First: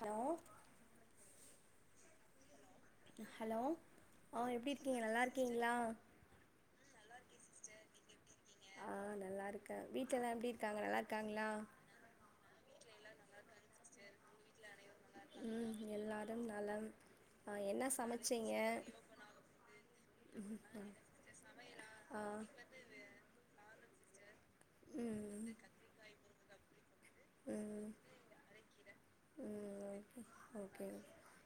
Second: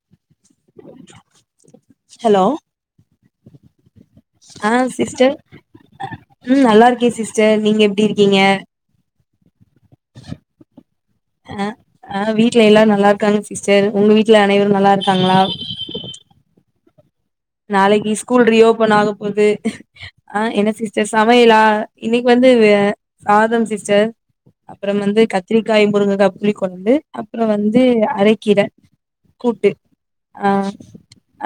hello hello hello ஆ எப்டி இருக்கீங்க நல்லாருக்கீங்ளா ம் நல்லா இருக்கே சிஸ்டர் நீங்க எப்டி இருக்கீங்க ஆ நல்லாருக்கே வீட்ல எல்லா எப்டி இருக்காங்க நல்லா இருக்காங்களா ஆ ஆ வீட்ல எல்லாரு நல்லா இருக்காங்க சிஸ்டர் உங்க வீட்ல அனைவரும் நல்லா இருக்காங்ளா ம் எல்லாரும் நலம் அ என்ன சமச்சிங்க இது ஆ என்ன சிஸ்டர் சமையலா ஆ இன்னைக்கு வந்து அ சாதம் சிஸ்டர் அப்பறம் வந்து ம் கத்திரிக்காய் முருங்கக்கா புளி கொழம்பு அப்றோ வந்து ம் அரக்கீர கூட்டு ம் ஆ ஓகே ஓகே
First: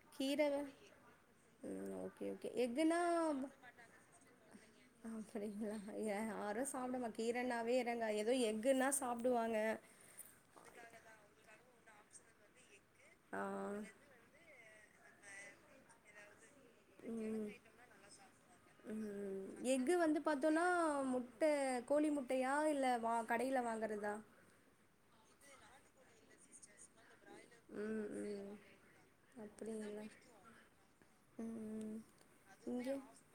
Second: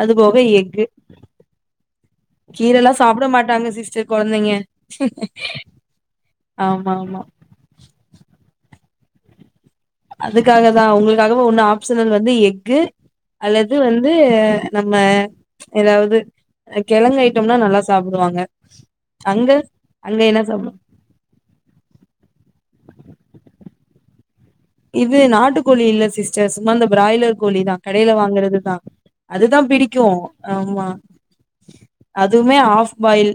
அது போக கீர எக்கு ம் ஓகே ஓகே கீரெல்லா எக்குனா சாப்ட மாட்டாங்க சிஸ்டர் கொழந்தைங்க ஆப்டிங்களா ஏ ஆரு ஆமா சாப்டமா ஆமா கீரனாவே இதாங்க எதோ எக்குன்னா சாப்டுவாங்க அதுக்காக தா உங்களுக்காக ஒன்னு ஆப்ஷனலு வந்து எக்கு ஆ அல்லது வந் து நம்ம எதாவ்து கெழங்கு ம் ஐட்டம்னா நல்லா சாப்டுவாங்க ம் அங்க எக்கு வந்து அங்க என்ன பாத்தோன்னா சாப்டுவா முட்ட கோழி முட்டையா இல்ல வா கடைல வாங்கறதா இது நாட்டு கோழி இல்ல சிஸ்டர் சும்மா இந்த பிராய்லர் கோழி தா ம் கடைல ம் வாங்கறது தா அதுதா பிடிக்கு அப்டிங்களா ஆமா ம் ம் அதுமே இங்க ஆஃப் பாயில்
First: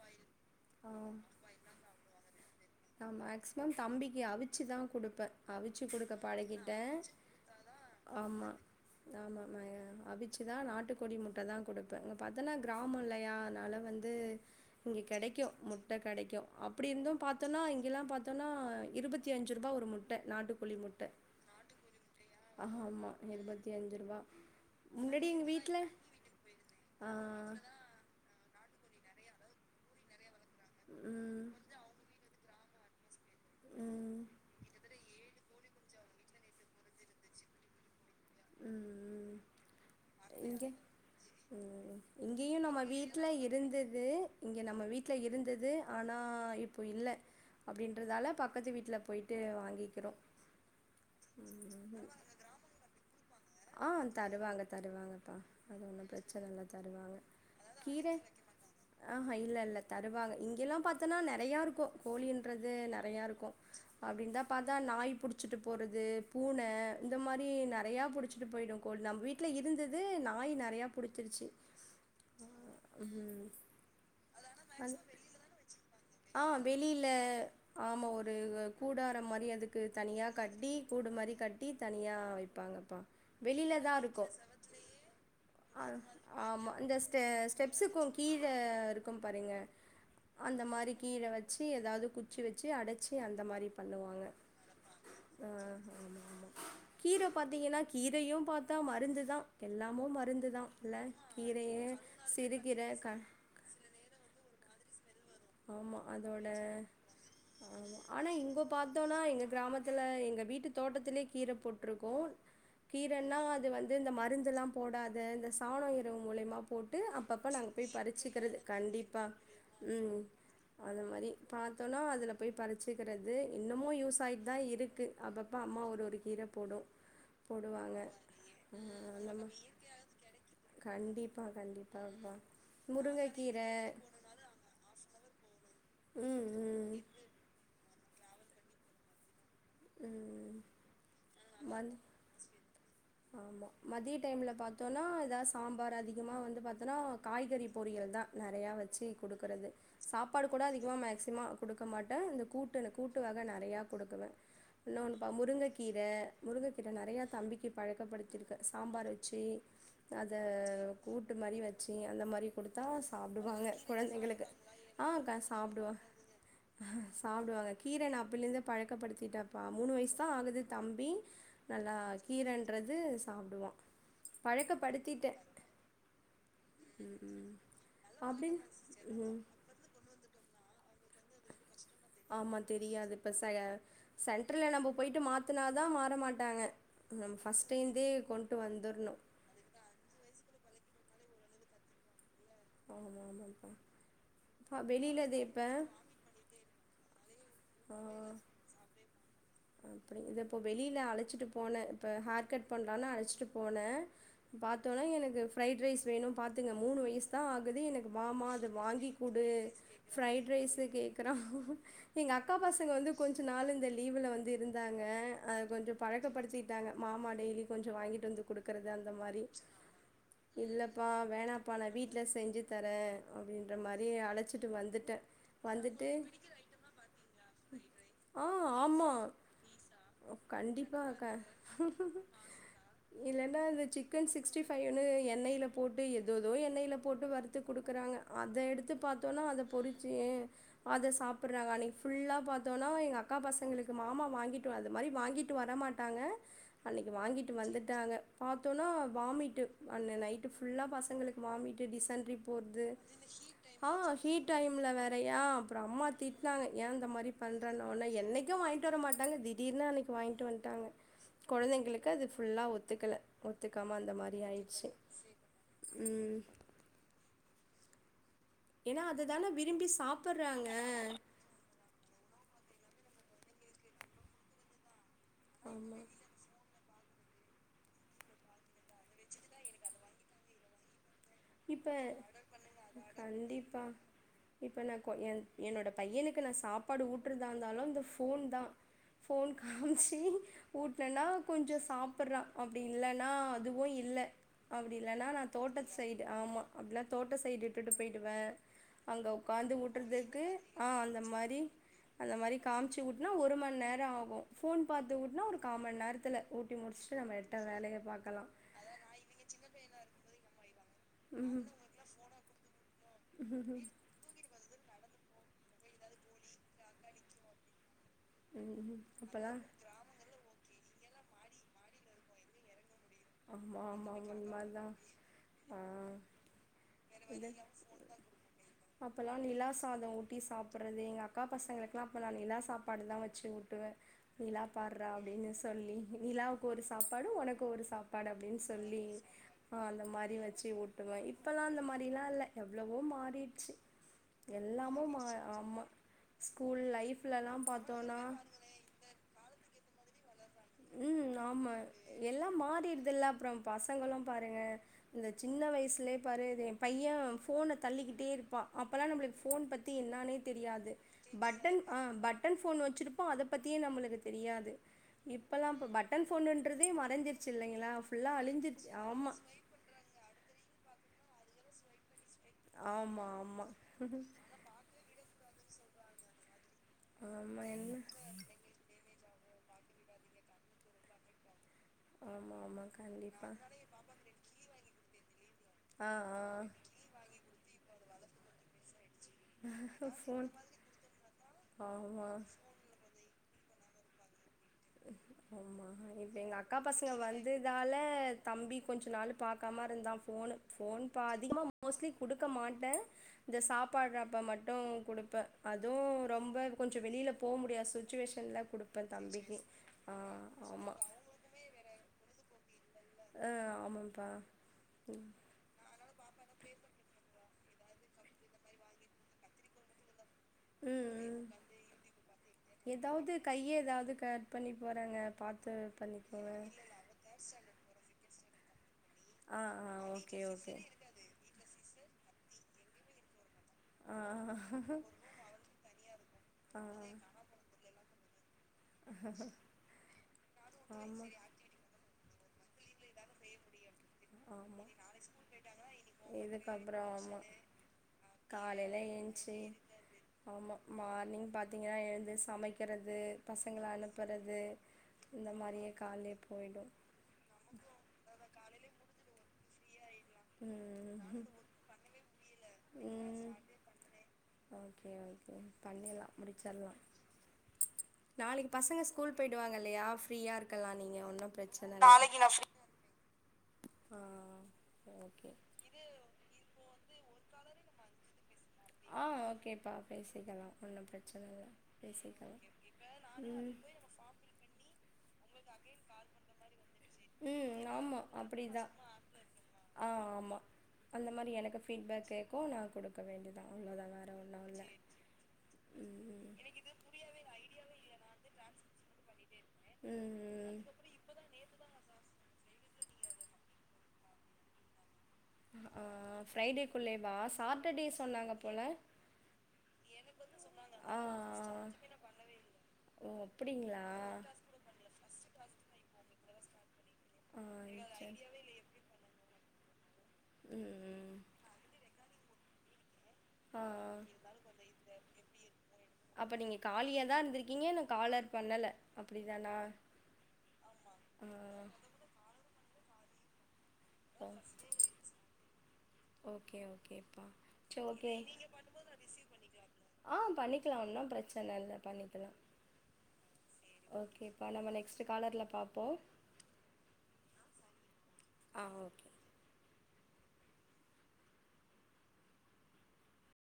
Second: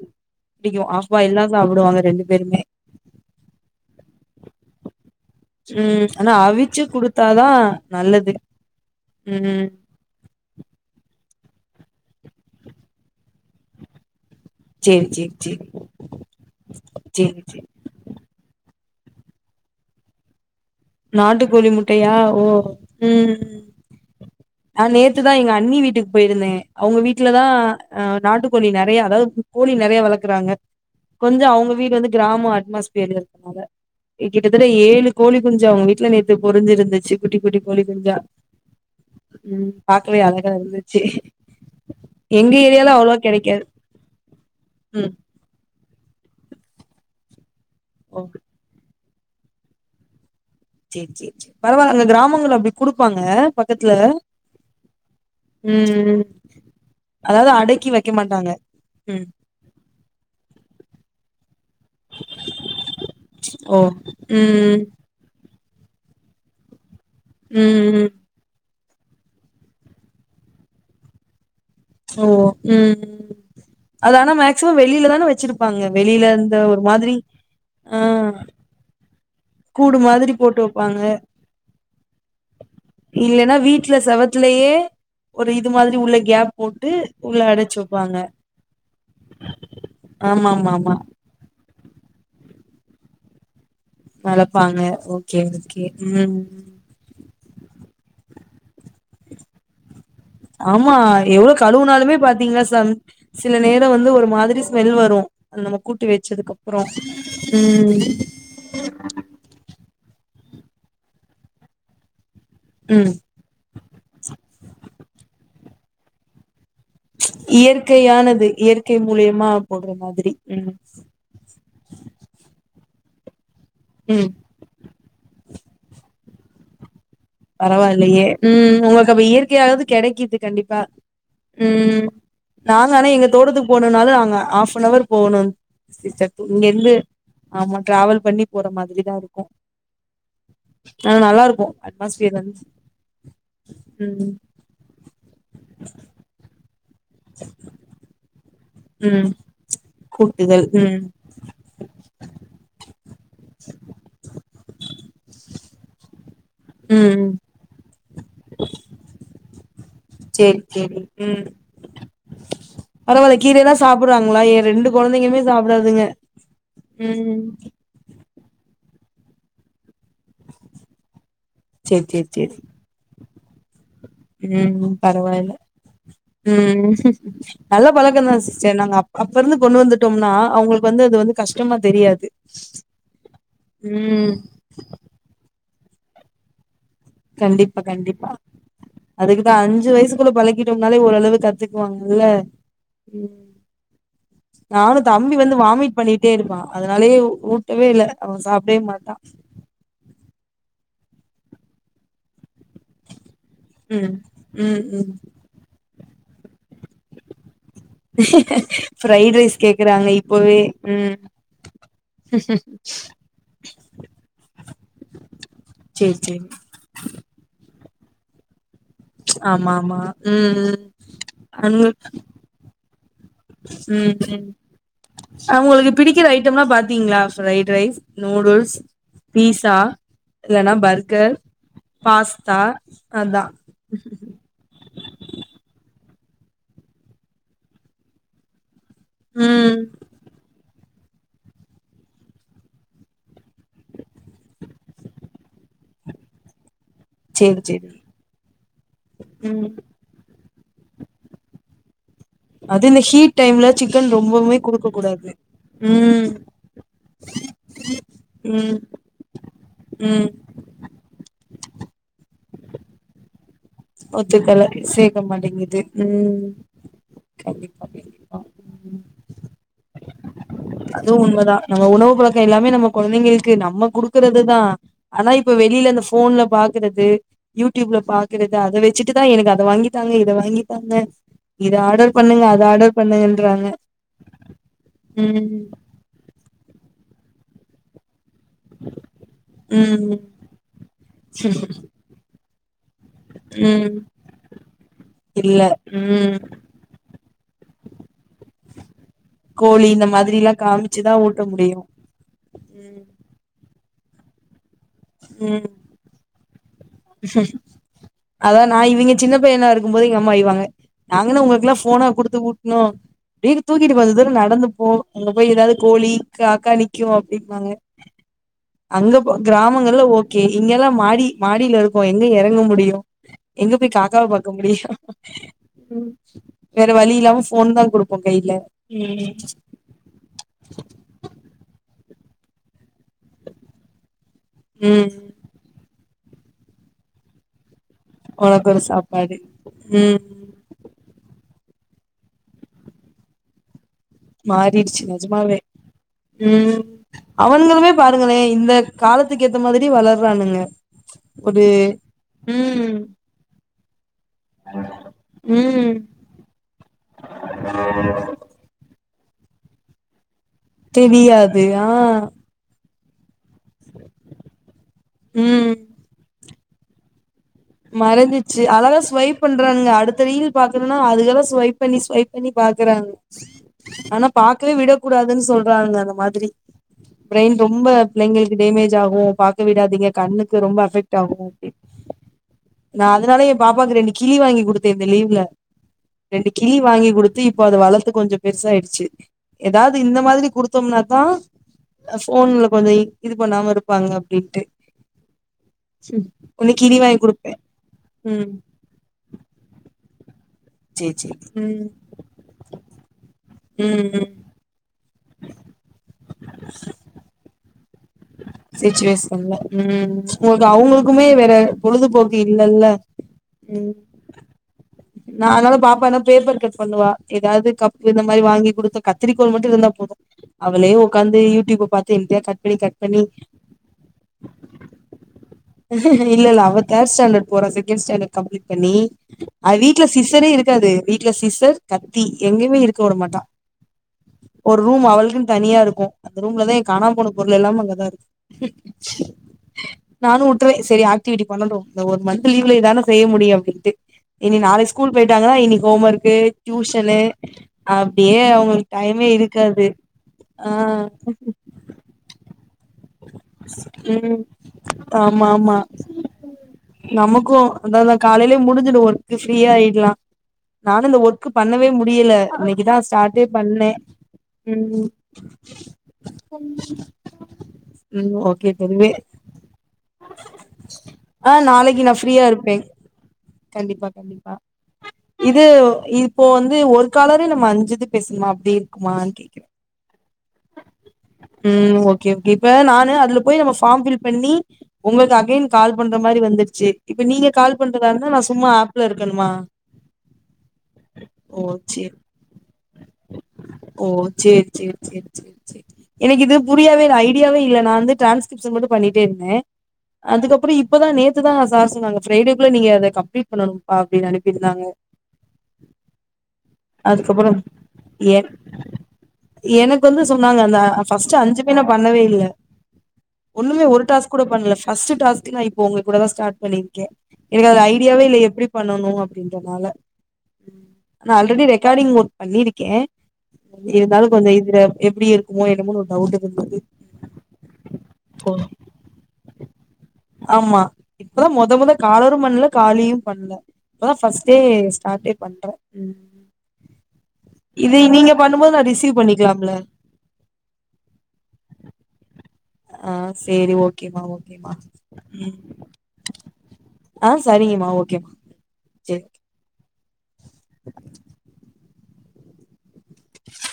புடிக்கு ஆ ஆப்பாயில்தா சாப்டுவாங்க ரெண்டு பேருமே நா மேக்ஸிமம் தம்பிக்கு அவிச்சிதா குடுப்பே அவிச்சி ம் குடுக்க ஆனா பழகிட்டே அவிச்சு குடுத்தாதா நல்லது ஆமா ஆமா ம் மாயா அவிச் சி தா நாட்டுக்கோழி முட்ட தா குடுப்பே இங்க பாத்தனா கிராமோ இல்லையா அதனால வந்து இங்க சேரி சேரி கெடைக்கு சேரி முட்ட கெடைக்கு அப்டி இருந்து பாத் சேரி சேரி இங்கெல்லா பாத்தோனா இருபத்தி அஞ்சுருபா ஒரு முட்ட நாட்டுக்கோழி முட்ட நாட்டு கோழி முட்டையா ஓ ஆமா ஆமா ம் இருபத்தி அஞ்சு ருபா நா நேத்துதான் எங்க அண்ணி வீட்டுக் போயிருந்தேன் அவ்ங்க ஆ வீட்லதா ஆ நாட்டுக்கோழி நெறையா அதாது கோழி நெறையா வளக்குறாங்க ம் கொஞ்சோ அவுங்க வீடு வந்து கிராமோ அட்மாஸ்பியர் இருக்றனால ம் இ கிட்டத்தட்ட ஏழு கோழி அவ்ங்க வீட்ல நேத்து பொரிஞ்சிருந்துச்சு குட்டி குட்டி கோழி குஞ்சா ம் ம் பாக் கவே அழகா இங்க இருந்துச்சு ம் எங்க இங்கேயு நம்ம ஏரியால அவ்ளவா வீட்ல கெடைக்காது இருந்தது இங்க நம்ம ம் வீட்ல இருந்தது ஆனா இப்போ இல்ல ஓ அப்டின்றதால பக்கத்து வீட்ல போய்ட்டு வாங்கிக்கிறோ சேர் சேர் சேர் பரவால்ல அங்க கிராமங்கல்ல அப்டி குடுப்பாங்க ஆ பக்கத்துல தருவாங்க தருவாங்க பா அது ஒன்னு பிரச்சனல்ல தருவாங்க அதாவ்து அடக்கி வைக்க மாட்டாங்க ஆ ம் ஹா இல்ல இல்ல தருவாங்க இங்கெல்லா பாத்தனா நெறையா இருக்கு கோழின்றது நெறையா இருக்கு ஓ அப்டிந்தா பாத்தா ம் நாய் புடிச்சிட்டு போறது பூன இந்த மாரி ம் நெறையா ம் புடிச்சு ட்டு போய்டு கோழி நம் வீட்ல இருந்தது நாய் நெறையா புடிச்சிருச்சு ஓ ம் அது ஆனா மேக்சிமம் வெளிலதான வச்சிருப்பாங்க வெளில ஆ இந்த ஒரு மாதிரி ஆ கூடாரோமாரி அதுக்கு கூடு தனியா மாதிரி போட்டு கட்டி வைப்பாங்க கூடு மாரி கட்டி தனியா வைப்பாங்கப்பா இல்லனா வெளியில தா வீட்ல இருக்கு செவத்துலயே ஒரு இது ஆ மாதிரி உள்ள கேப் ஆமா போட்டு இந்த ஸ்டெ உள்ள அடைச்சு ஸ்டெப்சுக்கு வைப்பாங்க கீழ இருக்கு பாருங்க ஆமா அந்த ஆமா மாரி ஆமா கீழ வச்சு எதாது குச்சி வச்சு அடச்சு அந்த மாரி பண்ணுவாங்க வளப்பாங்க ஓகே ஆ ஓகே ஆமா ம் ஆமா கீர பாத்தீங்கனா கீரையு பாத் தா மருந்துதா எல்லாமு மருந்துதா ஆமா இல்ல எவ்ளோ கீரையே கழுவுனாலுமே பாத்தீங்கன்னா சிறுகீர சம் க சில நேரோ வந்து ஒரு மாதிரி ஸ்மெல் வரு நம்ம ஆமா கூட்டு அதோட வச்சதுக்கப்புறோ ஆமா ம் ஆனா இங்க பாத்தோனா எங்க கிராமத்துல எங்க வீட்டு தோட்டத்திலே கீர போட்ருக்கோ ம் கீரன்னா அது வந்து இந்த மருந்துலா போடாத இந்த சாணோ உரோ மூலேமா போட்டு அப்பப்ப நாங்க போய் இயற்கையானது பறிச்சிக்கிறது இயற்கை கண்டிப்பா மூலியமா போடுற ம் மாதிரி ம் அந்த மாரி பாத்தோனா அதுல போய் பறிச்சுக்கிறது இன்னமு ம் யூஸ்ஸாய் தா இருக்கு அப்பப்போ அம்மா ஒரு ஒரு கீர போடு போடுவாங்க பரவாயில்லயே ம் ஆ உங்ளுக்கு அப்போ அந்த மா இயற்கையாது கெடைக்குது கண்டிப்பா கண்டிப்பா ம் கண்டிப்பாப்பா நாங்க ஆனா எங்க முருங்கக்கீர தோட்டத்துக் போனுனாலு அங்க ஆஃபுனவர் போகணு சிஸ்டர் ம் இங்க இருந்து ம் ஆமா டிராவல் பண்ணி போற மாதிரிதா இருக்கு ம் ஆனா நல்லாருக்கு மந் அ ச்சு வந்ச்சு ஆமா மதிய டைம்ல பாத்தோனா எதா சாம்பார் அதிகமா வந்து பாத் தனா காய்கறி பொரியல்தா நெறையா வச்சு ம் குடுக்குறது சாப்பாடு கூட கூட்டுதல் அதிகமா ம் மேக்ஸிமா குடுக்க மாட்ட இந்த கூட்டுனு கூட்டு வக நறையா குடுக்குவே இன்னொன்னு பா முருங்கக்கீர முருங்கக்கீர நெறையா ம் தம்பிக்கு பழக்கப்படித்திருக்க சாம்பார் வச்சு அத சேரி சேரி கூட்டு ம் மாரி வச்சு அந்த மாரி குடுத்தா பரவாயில்ல சாப்டுவாங்க கீரைல்லா சாப்புடுறாங்களா குழந்தைங்களுக்கு எ ரெண்டு ஆங்க்கா கொழந்தைங்களுமே சாப்டுவா சாப்புடாதுங்க ம் சாப்டுவாங்க கீர நா அப்பிலிர்ந்தே பழக்கப்படித்திட்டன் ப்பா மூணு வய்ஸ்தா ஆகுது தம்பி நல்லா சேரி சேரி சேரி கீரன் றது சாப்டுவான் ம் பழக்கப்படித்திட்டேன் பரவாயில்ல ம் நல்ல பழக்கந்தா அப்டின் சிஸ்டர் நாங்க அப் ம் அப்பருந்து கொண்டு வந்து டோம்னா அவுங்களுக்கு வந்து அது வந்து கஷ்டமா தெரியாது ஆமா தெரியாது இப்ப செ ம் சென்ட்ரல்ல நம்ம போயிட்டு மாத் துனாதா மாற மாட்டாங்க நம்ம ஃபர்ஸ்ட்டேந்தே கொண்ட்டு வந்துருணு இந்த அஞ்சு வயசுக்குள்ள பழகிட்டோம்னாலே ஓரளவு கத்துக்குவாங்கல்ல ஆமா ம் ஆமாப்பா பா நானு வெளில தம்பி இது வந்து இப்ப வாமிட் பண்ணி ட்டேருப்பா அதனாலயே ஊட்டவே இல்ல அவ சாப்டே மாட்டா அப்டி இத இப்ப வெளியில அழச்சிட்டு போன இப்ப ஹேர் கட் பண்லானு அழச்சிட்டு போனே ம் ம் பாத்தோனா ம் எனக்கு ஃப்ரைட் ரைஸ் வேணு பாத்துங்க மூணு வயசு தா ஆகுது எனக் மாமா அத வாங்கிக் ஃப்ரைட் குடு ரைஸ் கேக்குறாங்க ஃப்ரைட் இப்பவே ரைஸ ம் கேக்குறா எங்க அக்கா பசங்க வந்து கொஞ்ச நாளு இந்த லீவ்ல வந்து இருந்தாங்க அத கொஞ்சோ சேரி சேரி பழக்கப்படித்திட்டாங்க மாமா டெய்லி கொஞ்சோ வாங்கிட்டு வந்து குடுக் க்கிறது அந்த மாரி ஆமா ஆமா ம் ம் இல்லப்பா வேணாப்பா நா அவுங்க வீட்ல செஞ்சு தரே அப்டின்ற மாரி ம் ம் அழைச்சிட்டு வந்துட்டே அவுங்களுக்கு வந்துட்டு பிடிக்கிற ஐட்டமெல்லா பாத்தீங்ளா ஃப்ரைட் ரைஸ் நூடுல்ஸ் பீஸா ஓ இல்லன்னா கண்டிப்பாக்கா பர்கர் பாஸ்தா அதா இல்லனா இந்த சிக்கன் சிக்ஸ்டிஃப் பைனு எண்ணெயில போட்டு ஏதொதோ எண்ணெயில போட்டு வறுத்து குடுக்குறாங்க அத எடுத்து பாத் தொனா அத ம் பொரிச்சி அத சாப்றாங்க அன்னக்கு ஃபுல்லா பாத்தோனா எங்க அக்கா பசங்களுக்கு மாமா வாங்கிட் டு அது மாரி வாங்கிட்டு வர மாட்டாங்க அன்னைக்கி வாங்கிட்டு சேரி சேரி வந்துட்டாங்க பாத்தோனா வாமிட்டு ம் அன்ன நைட்டு ஃபுல்லா பசங்களுக்கு வாமிட்டு டிசன்ட்ரி போறது அது இந்த ஹீட் டைம்ல ஆ சிக்கன் ஹீட் ரொம்பவுமே குடுக்க டைம்ல கூடாது வேறயா அப்றோ அம்மா ம் திட்னாங்க ஏ இந்த மாரி பண்றன்னனோன என்னைக்கு ம் வாங்கிட்டு வர மாட்டாங்க திடீர் னு அன்னக்கி ம் வாங்கிட்டு வந்துட்டாங்க கொழந்தைங்களுக்கு அது ஃபுல்லா ஒத்துக்கல ஒத்துக்காம அந்த மாரி ஒத்துக்கல ஆயிடுச்சு சேக மாட்டேங்குது ம் கண்டிப்பா பேதி ஏனா அததான விரும்பி சாப்புறாங்க அதுவும் உண்மதா நம்ம உணவு பழக்கோ எல்லாமே நம்ம கொழந்தைங்களுக்கு நம்ம குடுக்குறதுதா ஆனா இப்ப வெளியில ஆமா அந்த ஃபோன்ல பாக்கறது யூடியூப்ல பாக்கறது அதவச் ச்சிட்டுதா எனக்கு அத வாங்கித்தாங்க இத வாங்கித்தாங்க இத இப்ப ஆர்டர் பண்ணுங்க அத ஆர்டர் பண்ணுங்கன்றாங்க கண்டிப்பா இப்ப நாகொ ஏ ம் என்னோட பையனுக்கு நா சாப்பாடு ஊட்டுறதா இருந்தாலு இந்த ஃபோன் தா ஃபோன் ம் காமிச்சி ஊட்னனா கொஞ்சோ சாப்புற்றா அப்டி இல்லன்னா அதுவு ம் இல்ல அப்டி இல்லனா நா இல்ல தோட்டச் ம் ஆமா அப்டிலா தோட்ட சைடு ட்டுட்டு போயிடுவே அங்க உக்காந்து கோழி இந்த ஊட்றதுக்கு மாதிரில்லா ஆ காமிச்சுதா அந்த ஊட்ட மாரி முடியும் அந்த மாரி ம் காமிச்சு ஊட்னா ஒரு மணி நேர ஆகு ஃபோன் பாத்து ஊட்னா ஒரு ம் கா மணி நேரத்ல ஊட்டி முடிச்சு அதா நா இவுங்க சின்ன பையனா இருக்கும் போது எங்கம்மா வைவாங்க நாங்கென்னா ஒங்களுக்கலா ஃபோனா குடுத்து ஊட்ணோ இப்டியே தூக்கிட்டு கொஞ்ச தூரோ நடந்து போ அங்க போயி ஏதாது கோழி காக்கா நிக்கு அப்டிம்பாங்க ம் அங்க அப்பல்லா கிராமங்கள்ல ஓகே இங்கெல்லா மாடி மாடில இருக்கோ எங்க எறங்க முடியு எங்க ஆமா போயி காக்காவ ஆமாங்க பாக்க முடியு உண்மதா ஆ ம் வேற வழி இல்லாம ஃபோன் தா குடுப்போ கையில அப்போல்லா நிலா சாதோ ஊட்டி சாப்புறது எங்க அக்கா பசங்களுக்கெல்லா அப்போ நா நிலா சாப்பாடு தா வச்சு ஊட்டுவே நிலா பார்றா ம் அப்டின்னு சொல்லி நிலாவுக்கு ஒரு சாப்பாடு ஒனக்கு ஒரு சாப் பாடு அப்டின்னு ஒனக்கு ஒரு சொல்லி சாப்பாடு அ அந்த ம் மாரி வச்சு ஊ ப்பவே இப்பலா அந்த மாரியிலா இல்ல எவ்ளவோ மாறிர்ச்சு மாறிர்ச்சு நெஜமாவே ம் ஸ்கூல் லைஃப்லலா அவன்ங்களுமே பாத்தோன்னா பாருங்களே இந்தக் காலத்துக்கு ஏத்த மாதிரி வளர்றானுங்க ம் ஒரு ஆமா எல்லாம் ம் மாறிர்துல்ல அப்றம் பசங்களும் பாருங்க இந்த சின்ன ம் வயசுலேப் பாரு இது எம் பையே ஃபோனத் தள்ளிகிட்டே இருப்பா அப்பலா நம்ளுக் ஃபோன் பத்தி என்னானேத் தெரியாது பட்டன் ஆ பட் ட்டன் ஃபோன் வெச்சுருப்போ அதப்பத்தியே நம்மளுகு தெரியாது இப்பலாம் ம் இப்ப பட்டன் ஃபோனுன்றதே மறஞ்சிருச்சு இல்லைங்களா ஃபுல்லா அழி்ஞ்சிருச்சு ஆமா றங்க அடுத்த ரீல் பாக்கணுன்னா அதுகளே ஸ்வைப் பண்ணி ஸ்வைப் பண்ணி பாக்கறாங்க ஆமா ஆமா ஆனா பாக் க்கவே விடக்கூடாதுனு சொல்றாங்க அந்த மாதிரி பிரெயின் ஆமா ரொம்ப என்ன பிள்ளைங்கிள்க் டேமேஜ் ஆகு பாக்க விடாதீங்க கண்ணுக்கு ரொம்ப அஃபெக்ட் ஆகு அப்டி ஆமா ஆமா நா அதனால கண்டிப்பா எ பாப்பாக்கு ரெண்டு கிளி வாங்கி குடுத்தே இந்த லீவ்ல ஆ ரெண்டு கிளி ஆ வாங்கி குடுத்து இப்போ அத வளர்த்து கொஞ்சப் பெருசாயிடுச்சி எதாவது இந்த மாதிரி ஃபோன் குடுத்தோம்னாத்தா ஆமா ஃபோன்ல கொஞ்சோ இ இது பண்ணாம இருப்பாங்க அப்டின்ட்டு பொம்மா இப்ப எங்க ஒன்னு அக்கா கிளி பசங்க வாங்கி குடுப்பே வந்துதால ம் தம்பி கொஞ்சோ நாலுப் பாக்காம இருந்தா ஃபோனு சேரி ஃபோன்பா சேரி அதிகமா ம் மோஸ்ட்லி குடுக்க மாட்டே இந்த ம் ம் சாப்பாட்றப்ப மட்டு குடுப்பே அதுவு ரொம்ப கொஞ்சோ வெளிலப் போ முடியா சுச் ச்சுவேஷன்ல குடுப்பேந் சிச்சுவேஷன்ல தம்பிகி ம் உங்கள்கு அவுங்களுக்குமே வேற பொழுதுபோக்கு இல்லல்ல அ ம் ஆமம்பா ம் நா அதனால பாப்பா எனப் பேப்பர் கட் பண்ணுவா எதாது கப்பு இந்த மாரி வாங்கி குடுத்து கத்திரிக்கோள் மட்டு இருந்தா போது அவளே ம் ஒக்காந்து ம் யூடியூப பாத்து என்தியா கட் பண்ணி கட் பண்ணி எதாவது கைய எதாவது கட் பண்ணி போறாங்க பாத்து இல்ல பண்ணிக்கோங்க இல்ல அவெ தேர்ட் ஸாண்டர்ட் போறா செகண்ட் ஸ்டாண்டர்ட் கம்ப்ளீட் பண்ணி ஆ அது ஆ வீட்ல ஓகே சிசரே ஓகே இருக்காது வீட்ல சிஸர் கத்தி எங்கயுமே இருக்க வுட மாட்டா ஆ ஒரு ரூம் அவள்க்குன் தனியா இருக்கு அந்த ரூம்லதா எங் காணாம போன பொரு ளு எல்லாமே அங்கதா இருக்கு நானு வுட்ருவே செரி ஆக்டிவிட்டி பண்ணட்டு இந்த ஒரு மன்ந்த் த்த லீவ்ல இதான செய்ய முடியு அப்டின்ட்டு இனி நாளை ஆமா ஸ்கூல் போயிட்டாங்கனா இன்னைக் ஹோம் ஒர்க்கு இதுக்கப்புறோ டியூஷனு ஆமா அப்டியே அவுங்ளுக் காலையில டைமே இருக் ஏந்ச்சி க்காது ஆமா மார்னிங் பாத்தீங்கனா எழுந்து சமைக் க்கறது பசங்கள ம் அனுப்பறது ஆமா இந்த ஆமா மாரியேக் கால்லியேப் போய்டு நமக்கு அதா அதா காலைலியே முடிஞ்சுடு ஒர்க் ஃப்ரீ ஆயிட்லா நானு இந்த ம் ஒர்க்கு பண்ணவே முடியல இனைக் கிதா ஸ்டார்ட்டே ம் பண்ணே ம் ஓகே ஓகே பண்ணிடலா முடிச்சிடலா ம் நாளைக்கு ஓகே பசங்க தெரியவே ஸ்கூல் போயிடுவாங்க இல்லையா ஃப்ரீயா இருக்கலா நீங்க ஆ ஒன்னும் பிரச்சன நாளைக்கு நா ஃப்ரீயா இருப்பே கண்டிப்பா ஆ கண்டிப்பா ஓகே இது இப்போ வந்து ஒர்க் காலரே நம்ம அஞ்சி இது பேச்னமா அப்டி இருக்கு ஆ மான் கேக்க ஓகேப்பா பேசிக்கலா ஒன்னு பிரச்சன இல்ல ம் ஓகே ஓகே பேசிக்கலா இப்ப நானு அதுலப் போய் ம் நம்ம ஃபார்ம் ஃபில்ப் பண்ணி உங்கள்க்கு அகைன் கால் பண்ற மாரி வந்துருச்சி இப்ப நீங்க கால் ம் பண்றதாந் ஆமா அப்டிதா ஆ ஆமா அந்த மாரி ஓ எனக்கு சேரி ஃபீட்பேக் கேக்கு நா குடுக்க வேண்டியதா அவ்ளோதா ஓ வேற ஒன்னா சேரி சேரி சேரி சேரி சேரி எனக்கு இது புரியவே இல்ல ஐடியாவே இல்ல நா வந்து டிரான்ஸ்கிரிப்ஷன் வந்து பண்ணிட்டே இருந்தே அதுக்கப்பற ம் இப்பதா நேத்துதா சார் சொன்னாங்க ஃப்ரைடேக்குள்ள நீங்க அத கம்ப்ளிட் பண்ணும்ப்பா அப்டின் அனுப்பிருந்தாங்க ஆ ஃப்ரைடேக்குள்ளேவா அதுக்கப்புறோ சாட்டர்டே எ சொன்னாங்க போல எனக்கு வந்து சொன்னாங்க அந்த ஆ ஆ ஃபர்ஸ்ட் அஞ்சுமே நா பண்ணவே இல்ல ஓ ஒண்ணுமே ஒரு அப்டிங்களா டாஸ் கூட பண்ணல ஃபஸ்ட்டு டாஸ்கே இப் இப்ப உங்க கூட தா ஸ்டார்ட் பண்ணியிருக்கே ஆ எனக்கு அது ஐடியாவே சரி இல்ல எப்டி பண்ணணு அப்டின்றதுனால ம் நா ம் ஆல்ரெடி ரெக்கார்டிங் ஒர்க் பண்ணியிருக்கே ஆ இருந்தாலு கொஞ்சோ இதுல எப்டி இருக்குமோ என்னமன்னு ஒரு டவுட் அப்ப இருந்துது நீங்க காலியா தா இருந்திருக்கீங்க இன்னு காலர் பண்ணல அப்டி தானா ஆமா இப்பதா மொத மொத காலரு பண்ல காலியூ பண்ல இப்பதா ஓ ஃபர்ஸ்டே ஸ்டார்டே பண்ற ஓகே ஓகேப்பா இது சரி நீங்க ஓகே பண்ணும் போது நா ரிசீவ் பண்ணிக்கலாம்ல ஆ பண்ணிக்லா ஒன்னு பிரச்சன இல்ல பண்ணிக்லா ஆ சேரி ஓகேமா ஓகேமா நம்ம நெக்ஸ்ட் ம் காலர்ல பாப்போ ஆ செரிங்கம்மா ஓகேம்மா ஆ ஓகே [inaudible]